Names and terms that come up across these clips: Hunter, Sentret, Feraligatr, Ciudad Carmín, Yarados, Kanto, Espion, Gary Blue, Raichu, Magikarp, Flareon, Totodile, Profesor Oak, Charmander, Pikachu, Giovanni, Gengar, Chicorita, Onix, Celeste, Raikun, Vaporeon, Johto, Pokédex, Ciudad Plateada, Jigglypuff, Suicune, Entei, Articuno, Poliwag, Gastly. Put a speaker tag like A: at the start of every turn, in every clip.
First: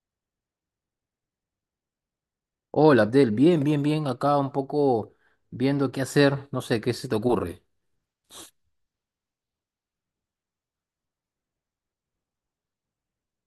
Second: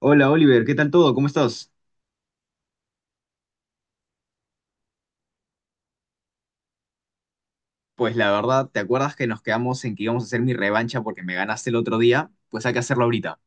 A: Hola Oliver, ¿qué tal todo? ¿Cómo estás?
B: Hola, Abdel, bien, bien, bien, acá un poco viendo qué hacer, no sé, qué se te ocurre.
A: Pues la verdad, ¿te acuerdas que nos quedamos en que íbamos a hacer mi revancha porque me ganaste el otro día? Pues hay que hacerlo ahorita.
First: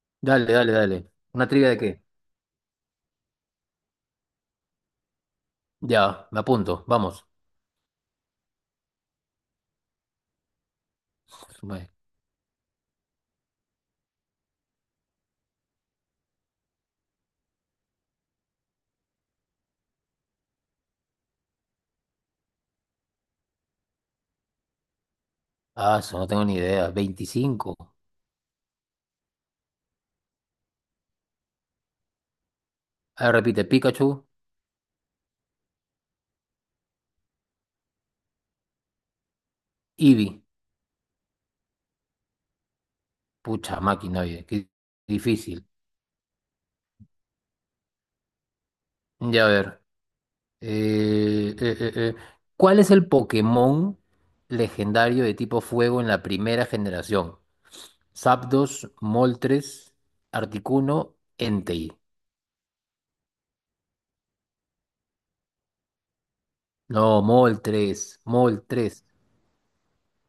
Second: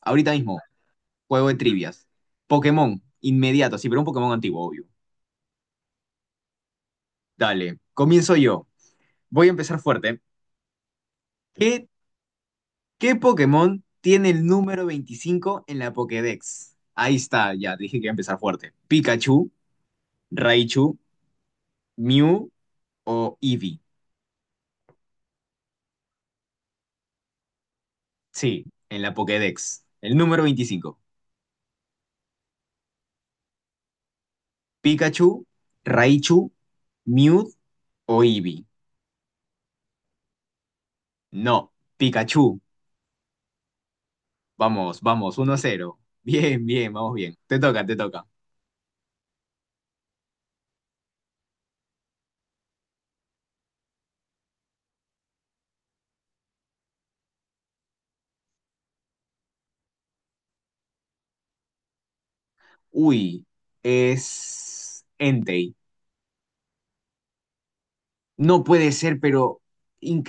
A: Ahorita
B: Dale,
A: mismo,
B: dale, dale. ¿Una
A: juego de
B: trivia de qué?
A: trivias. Pokémon, inmediato, sí, pero un Pokémon antiguo, obvio.
B: Ya, me apunto, vamos.
A: Dale, comienzo yo. Voy a empezar fuerte.
B: Suma-
A: ¿Qué, qué Pokémon tiene el número 25 en la Pokédex? Ahí está, ya, dije que iba a empezar fuerte. ¿Pikachu, Raichu, Mew o Eevee?
B: Ah, eso no tengo ni idea. 25.
A: Sí, en la Pokédex. El número 25.
B: A ver, repite. Pikachu,
A: Pikachu, Raichu, Mew o Eevee.
B: Eevee.
A: No, Pikachu.
B: Pucha máquina, oye, qué
A: Vamos, vamos, 1
B: difícil.
A: cero. Bien, bien, vamos bien. Te toca, te toca.
B: Ya, a ver. eh, eh, eh, eh, ¿Cuál es el Pokémon legendario de tipo fuego en la primera generación? Zapdos, Moltres, Articuno, Entei.
A: Uy, es Entei.
B: No, Mol 3, Mol
A: No puede
B: 3.
A: ser, pero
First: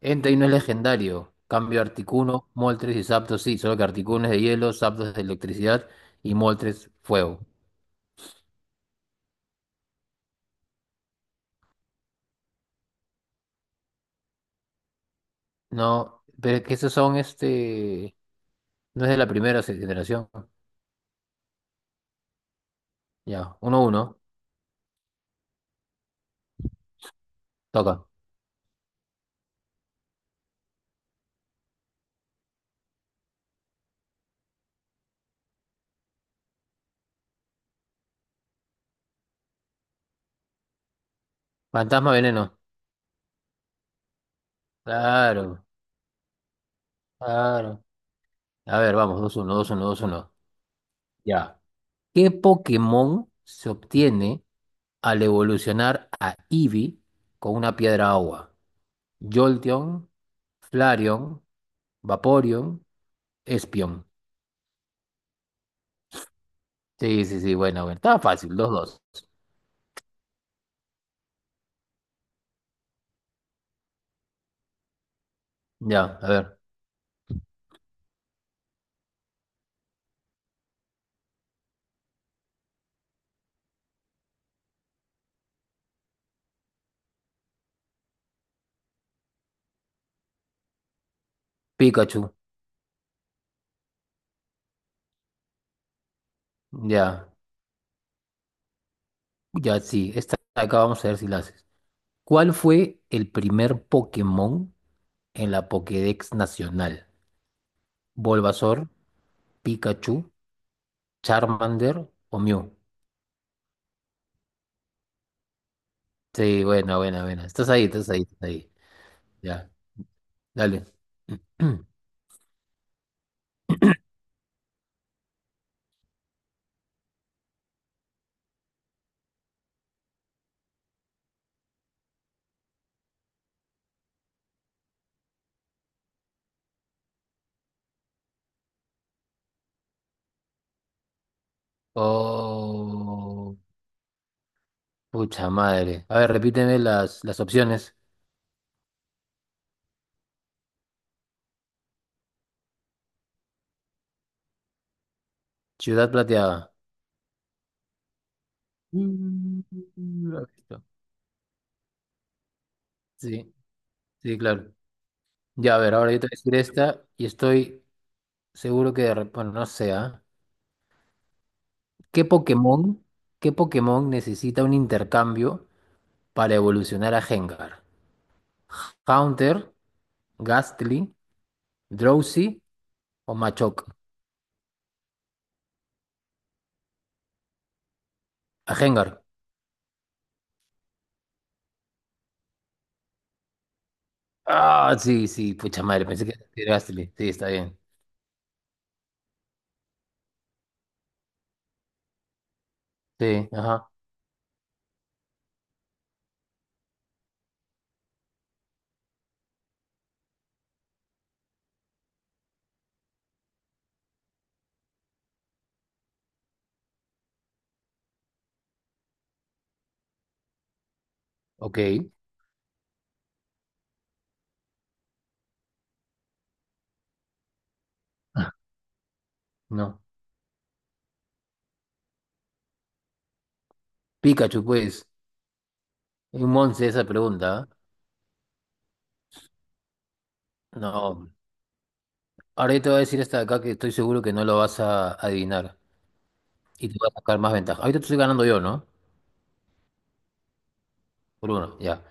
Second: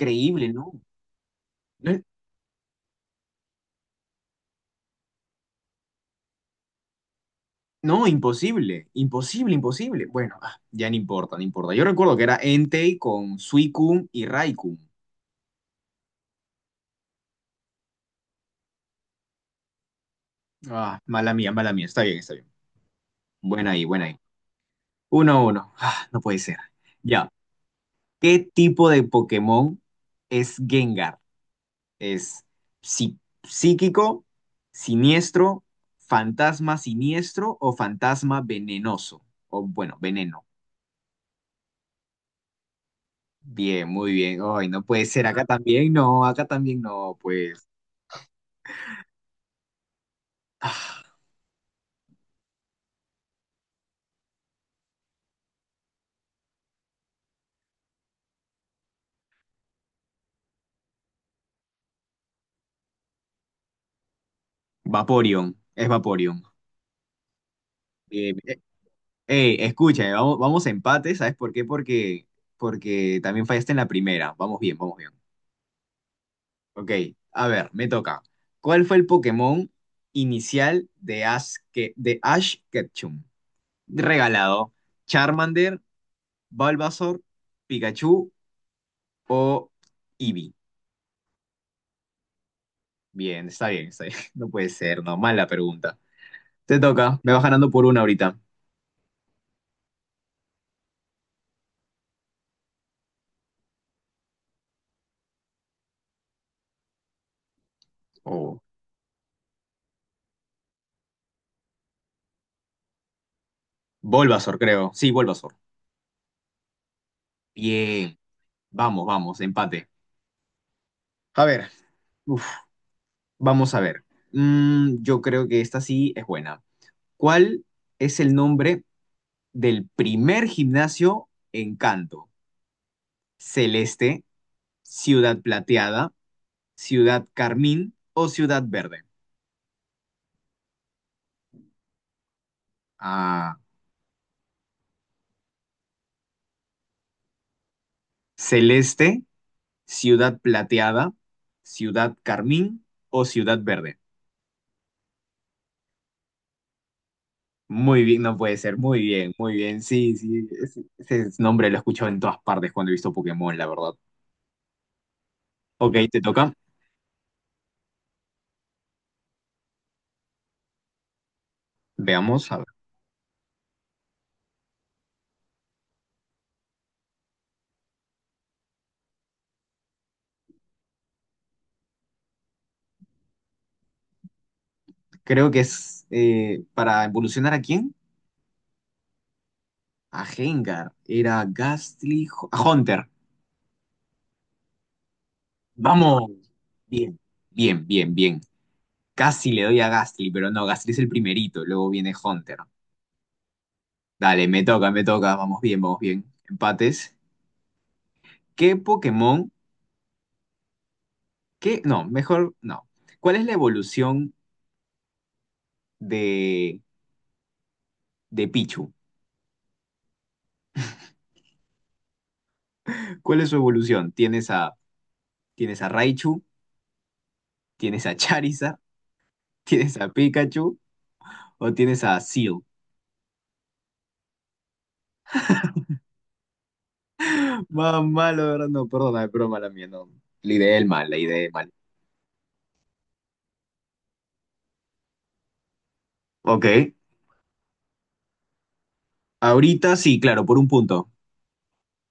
B: Entei no es
A: ¿no?
B: legendario. Cambio
A: No,
B: Articuno, Mol 3 y Zapdos sí, solo que Articuno es de hielo, Zapdos es de electricidad y Mol 3 fuego.
A: no, imposible, imposible, imposible. Bueno, ah, ya no importa, no importa. Yo recuerdo que era Entei con Suicune y Raikun.
B: No, pero es que esos son este. No es de la primera generación.
A: Ah, mala mía, mala mía. Está bien, está bien.
B: Ya,
A: Buena
B: Uno
A: ahí, buena ahí.
B: uno,
A: 1 uno. Ah, no puede ser. Ya.
B: Toca.
A: ¿Qué tipo de Pokémon es Gengar? ¿Es psí- psíquico, siniestro, fantasma siniestro o fantasma venenoso? O bueno, veneno.
B: Fantasma Veneno.
A: Bien, muy bien. Ay, no puede ser.
B: Claro,
A: Acá también no, pues.
B: claro. A ver, vamos, dos uno, dos uno, dos uno.
A: Ah,
B: Ya. ¿Qué Pokémon se obtiene al evolucionar a Eevee con una piedra agua? Jolteon, Flareon, Vaporeon, Espion.
A: Vaporeon, es Vaporeon.
B: Sí, sí, sí, bueno, bueno. Estaba
A: Bien,
B: fácil,
A: bien.
B: los dos.
A: Escucha, vamos, vamos a empate, ¿sabes por qué? Porque también fallaste en la primera. Vamos bien, vamos bien.
B: Ya, a ver.
A: Ok, a ver, me toca. ¿Cuál fue el Pokémon inicial de Ash Ketchum? Regalado. ¿Charmander, Bulbasaur, Pikachu o Eevee?
B: Pikachu.
A: Bien, está bien, está bien. No puede ser, no, mala pregunta. Te toca,
B: Ya,
A: me vas ganando por una ahorita.
B: ya sí. Esta de acá vamos a ver si la haces. ¿Cuál fue el primer Pokémon en la Pokédex nacional?
A: Oh,
B: ¿Bulbasaur, Pikachu, Charmander o Mew?
A: Bulbasaur, creo. Sí, Bulbasaur.
B: Sí, bueno, bueno, bueno. Estás ahí, estás
A: Bien,
B: ahí, estás ahí.
A: vamos, vamos,
B: Ya,
A: empate.
B: dale.
A: A ver, uf, vamos a ver. Yo creo que esta sí es buena. ¿Cuál es el nombre del primer gimnasio en Kanto? Celeste, Ciudad Plateada, Ciudad Carmín o Ciudad Verde. Ah,
B: Oh. Pucha madre. A ver, repíteme las opciones.
A: Celeste, Ciudad Plateada, Ciudad Carmín o Ciudad Verde.
B: Ciudad Plateada.
A: Muy bien, no puede ser. Muy bien, muy
B: Mm,
A: bien. Sí, sí. Ese,
B: listo.
A: ese nombre lo he escuchado en todas partes cuando he visto
B: Sí,
A: Pokémon, la verdad.
B: sí, claro. Ya, a ver,
A: Ok,
B: ahora yo
A: te
B: te voy a
A: toca.
B: decir esta y estoy seguro que de bueno, no sé, ¿ah? ¿Qué
A: Veamos, a ver.
B: Pokémon, qué Pokémon necesita un intercambio para evolucionar a Gengar? ¿Haunter, Gastly, Drowsy o Machoke?
A: Creo que es para evolucionar ¿a quién?
B: A Gengar.
A: A Gengar. Era Gastly, a Hunter.
B: Ah, sí, sí, pucha madre, pensé
A: Vamos.
B: que era Gastly.
A: Bien,
B: Sí, está bien.
A: bien, bien, bien. Casi le doy a Gastly, pero no, Gastly es el primerito, luego viene Hunter.
B: Sí, ajá.
A: Dale, me toca, vamos bien, vamos bien. Empates. ¿Qué Pokémon? ¿Qué? No, mejor no. ¿Cuál es la evolución de, de Pichu?
B: Ok.
A: ¿Cuál es su evolución? ¿Tienes a Raichu? ¿Tienes a Charizard?
B: No.
A: ¿Tienes a Pikachu? ¿O tienes a Seal?
B: Pikachu, pues. Es un once esa pregunta.
A: Más malo, de verdad, no, perdona, es broma la mía, no. La
B: ¿Eh?
A: ideé mal, la
B: No.
A: ideé mal.
B: Ahora yo te voy a decir esta de acá que estoy seguro que no lo vas a adivinar y
A: Ok,
B: te voy a sacar más ventaja. Ahorita te estoy ganando yo, ¿no?
A: ahorita sí, claro, por un punto.
B: Por uno, ya.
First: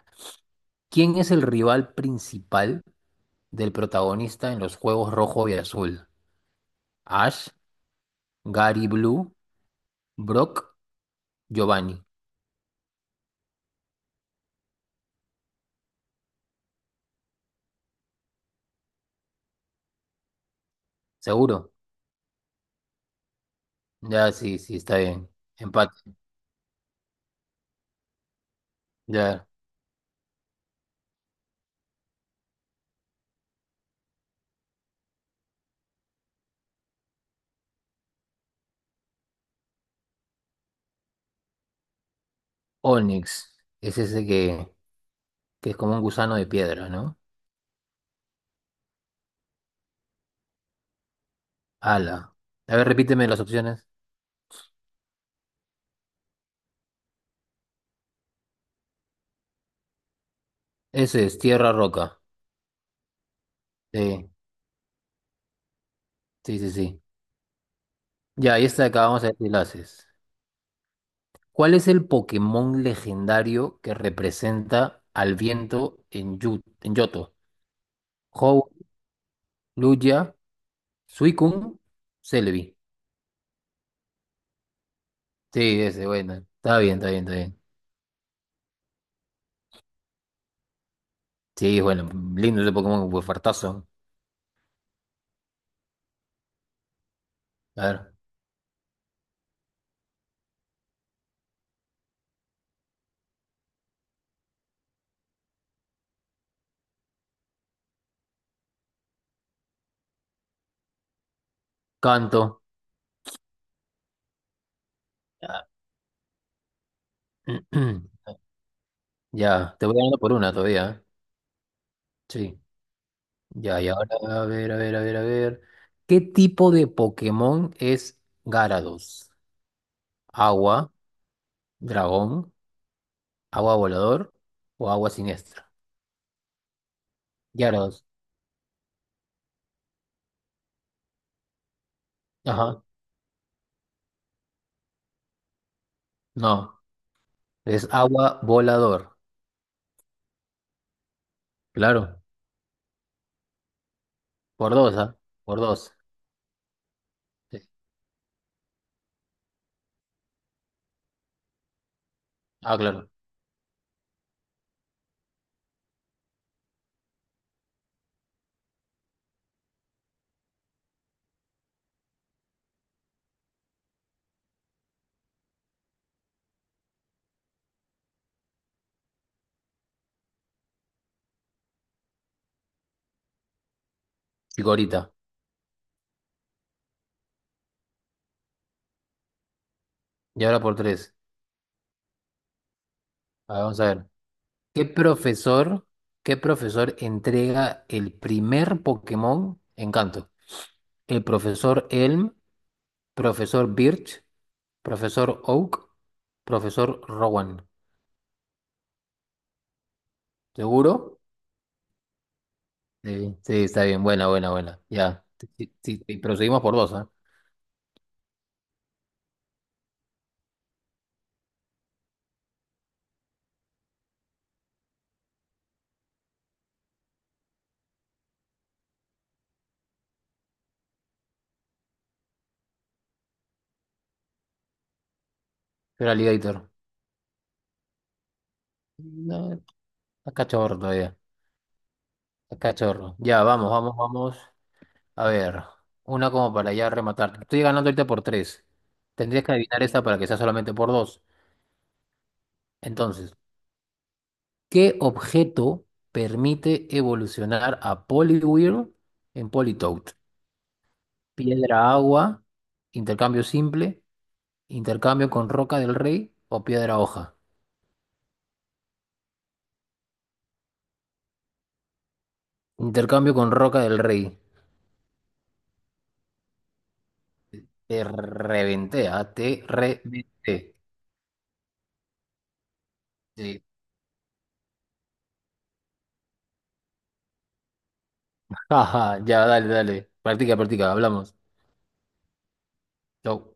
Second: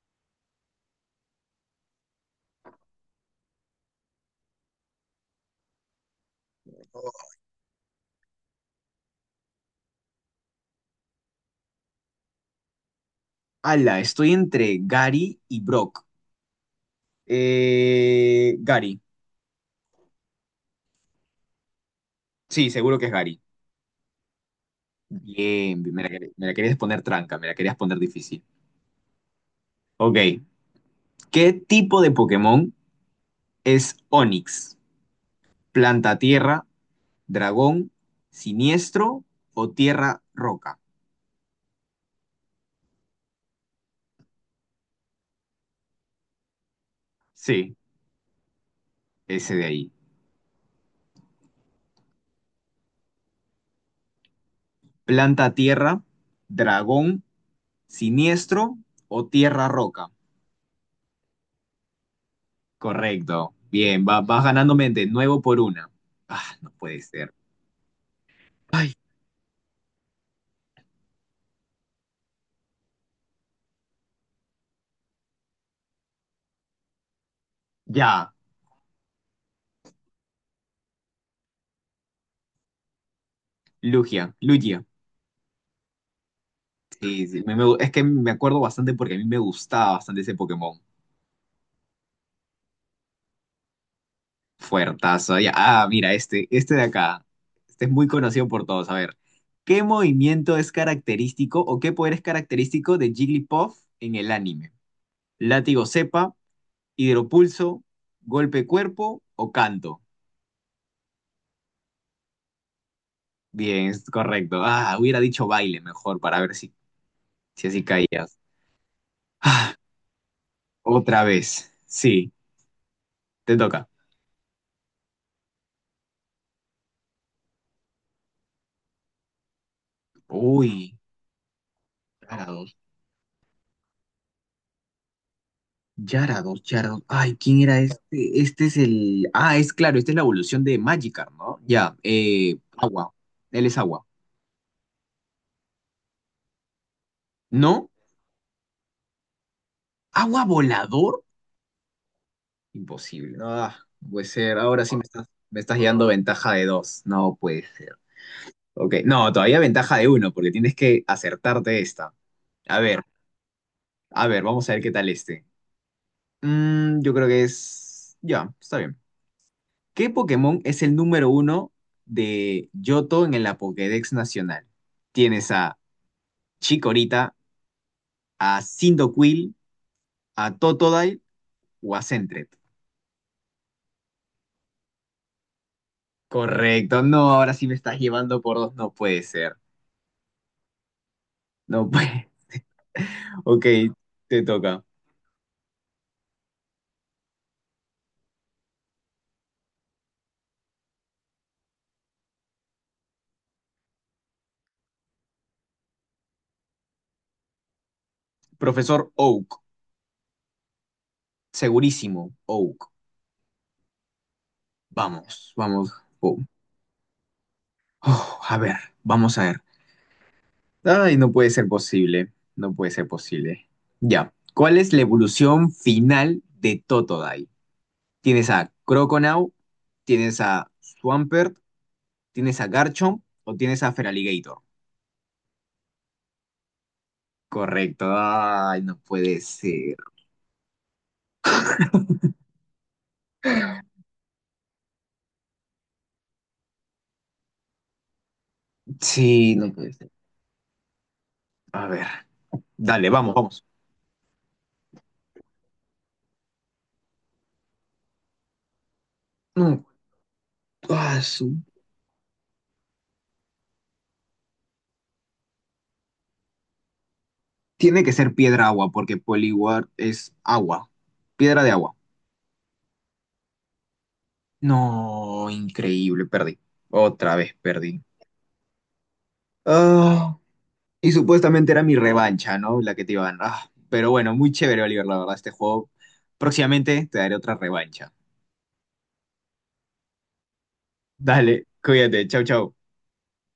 B: ¿Quién es el rival principal del protagonista en los juegos rojo y azul? Ash, Gary Blue, Brock, Giovanni.
A: Ala, estoy entre Gary y Brock. Gary.
B: ¿Seguro?
A: Sí, seguro que es Gary.
B: Ya, sí, sí, está bien.
A: Bien,
B: Empate.
A: me la querías poner tranca, me la querías poner difícil.
B: Ya.
A: Ok, ¿qué tipo de Pokémon es Onix? ¿Planta tierra, dragón, siniestro o tierra roca?
B: Onyx. Es ese que es como un gusano de piedra, ¿no?
A: Sí, ese de ahí.
B: Ala. A ver, repíteme las opciones.
A: ¿Planta tierra, dragón, siniestro o tierra roca?
B: Ese es tierra roca.
A: Correcto. Bien,
B: Sí.
A: vas ganándome de nuevo por una. Ah,
B: Sí,
A: no
B: sí,
A: puede
B: sí.
A: ser.
B: Ya, y esta de
A: Ay,
B: acá vamos a ver si la haces. ¿Cuál es el Pokémon legendario que representa al viento en, en Yoto?
A: ya,
B: Ho, Luya, Suicune, Celebi.
A: Lugia, Lugia.
B: Sí, ese, bueno. Está bien, está bien,
A: Sí,
B: está
A: sí,
B: bien.
A: es que me acuerdo bastante porque a mí me gustaba bastante ese Pokémon.
B: Sí, bueno, lindo ese Pokémon, pues fartazo.
A: Fuertazo. Ya, ah, mira, este de acá.
B: A
A: Este es muy
B: ver,
A: conocido por todos. A ver, ¿qué movimiento es característico o qué poder es característico de Jigglypuff en el anime? Látigo cepa, hidropulso, golpe cuerpo o canto.
B: canto.
A: Bien, es correcto. Ah, hubiera dicho
B: Ya,
A: baile mejor para ver si así caías. Ah,
B: ya, te voy dando por una todavía. ¿Eh?
A: otra vez. Sí,
B: Sí.
A: te
B: Ya, y
A: toca.
B: ahora, a ver. ¿Qué tipo de Pokémon es Gyarados? Agua.
A: Uy.
B: Dragón,
A: Yarados,
B: agua volador o agua siniestra.
A: Yarados, Yarados. Ay, ¿quién
B: Ya
A: era
B: los dos.
A: este? Este es el. Ah, es claro, esta es la evolución de Magikarp, ¿no? Ya,
B: Ajá.
A: agua. Él es agua.
B: No, es
A: ¿No?
B: agua volador.
A: ¿Agua volador?
B: Claro.
A: Imposible. No, ah, no puede ser.
B: Por
A: Ahora sí
B: dos,
A: me
B: ¿ah?
A: estás,
B: Por
A: me estás
B: dos.
A: llevando ventaja de dos. No
B: Sí.
A: puede ser. Ok, no, todavía ventaja de uno, porque tienes que acertarte esta.
B: Ah,
A: A ver,
B: claro.
A: a ver, vamos a ver qué tal este. Yo creo que es. Ya, está bien. ¿Qué Pokémon es el número uno de Johto en la Pokédex Nacional? Tienes a Chikorita, a Cyndaquil, a Totodile o a Sentret.
B: Chicorita.
A: Correcto, no, ahora sí me estás llevando por dos, no puede ser.
B: Y ahora por tres.
A: No puede.
B: A ver,
A: Ok,
B: vamos a ver.
A: te toca.
B: ¿Qué profesor, qué profesor entrega el primer Pokémon en Canto? ¿El profesor Elm, profesor Birch, profesor Oak, profesor Rowan?
A: Profesor Oak,
B: ¿Seguro?
A: segurísimo, Oak.
B: Sí, sí, está bien, buena, buena, buena. Ya,
A: Vamos,
B: sí,
A: vamos,
B: sí, sí, pero
A: Oak.
B: seguimos por dos, ¿eh?
A: Oh, a ver, vamos a ver. Ay, no puede ser posible, no puede ser posible. Ya. ¿Cuál es la evolución final de Totodile? Tienes a Croconaw, tienes a Swampert, tienes a Garchomp o tienes a Feraligatr.
B: Pero Alligator.
A: Correcto. Ay, no puede
B: No,
A: ser.
B: está cachorro todavía. Está cachorro. Ya, vamos, vamos, vamos. A ver, una como para ya rematar. Estoy ganando ahorita por tres. Tendrías que
A: Sí, no
B: adivinar
A: puede
B: esta
A: ser.
B: para que sea solamente por dos.
A: A ver. Dale,
B: Entonces,
A: vamos, vamos.
B: ¿qué objeto permite evolucionar a Poliwhirl en
A: No,
B: Politoed?
A: ah,
B: ¿Piedra agua, intercambio simple, intercambio con roca del rey o piedra hoja?
A: tiene que ser piedra agua porque Poliwag es agua. Piedra de agua.
B: Intercambio con roca del rey.
A: No, increíble, perdí. Otra vez perdí.
B: Te reventé, ah, te
A: Ah,
B: reventé.
A: y supuestamente era mi revancha, ¿no? La que te iban.
B: Sí.
A: Ah, pero bueno, muy chévere, Oliver, la verdad, este juego. Próximamente te daré otra revancha.
B: Jaja, ya, dale, dale. Practica, practica, hablamos.
A: Dale, cuídate, chau, chau.
B: Chau.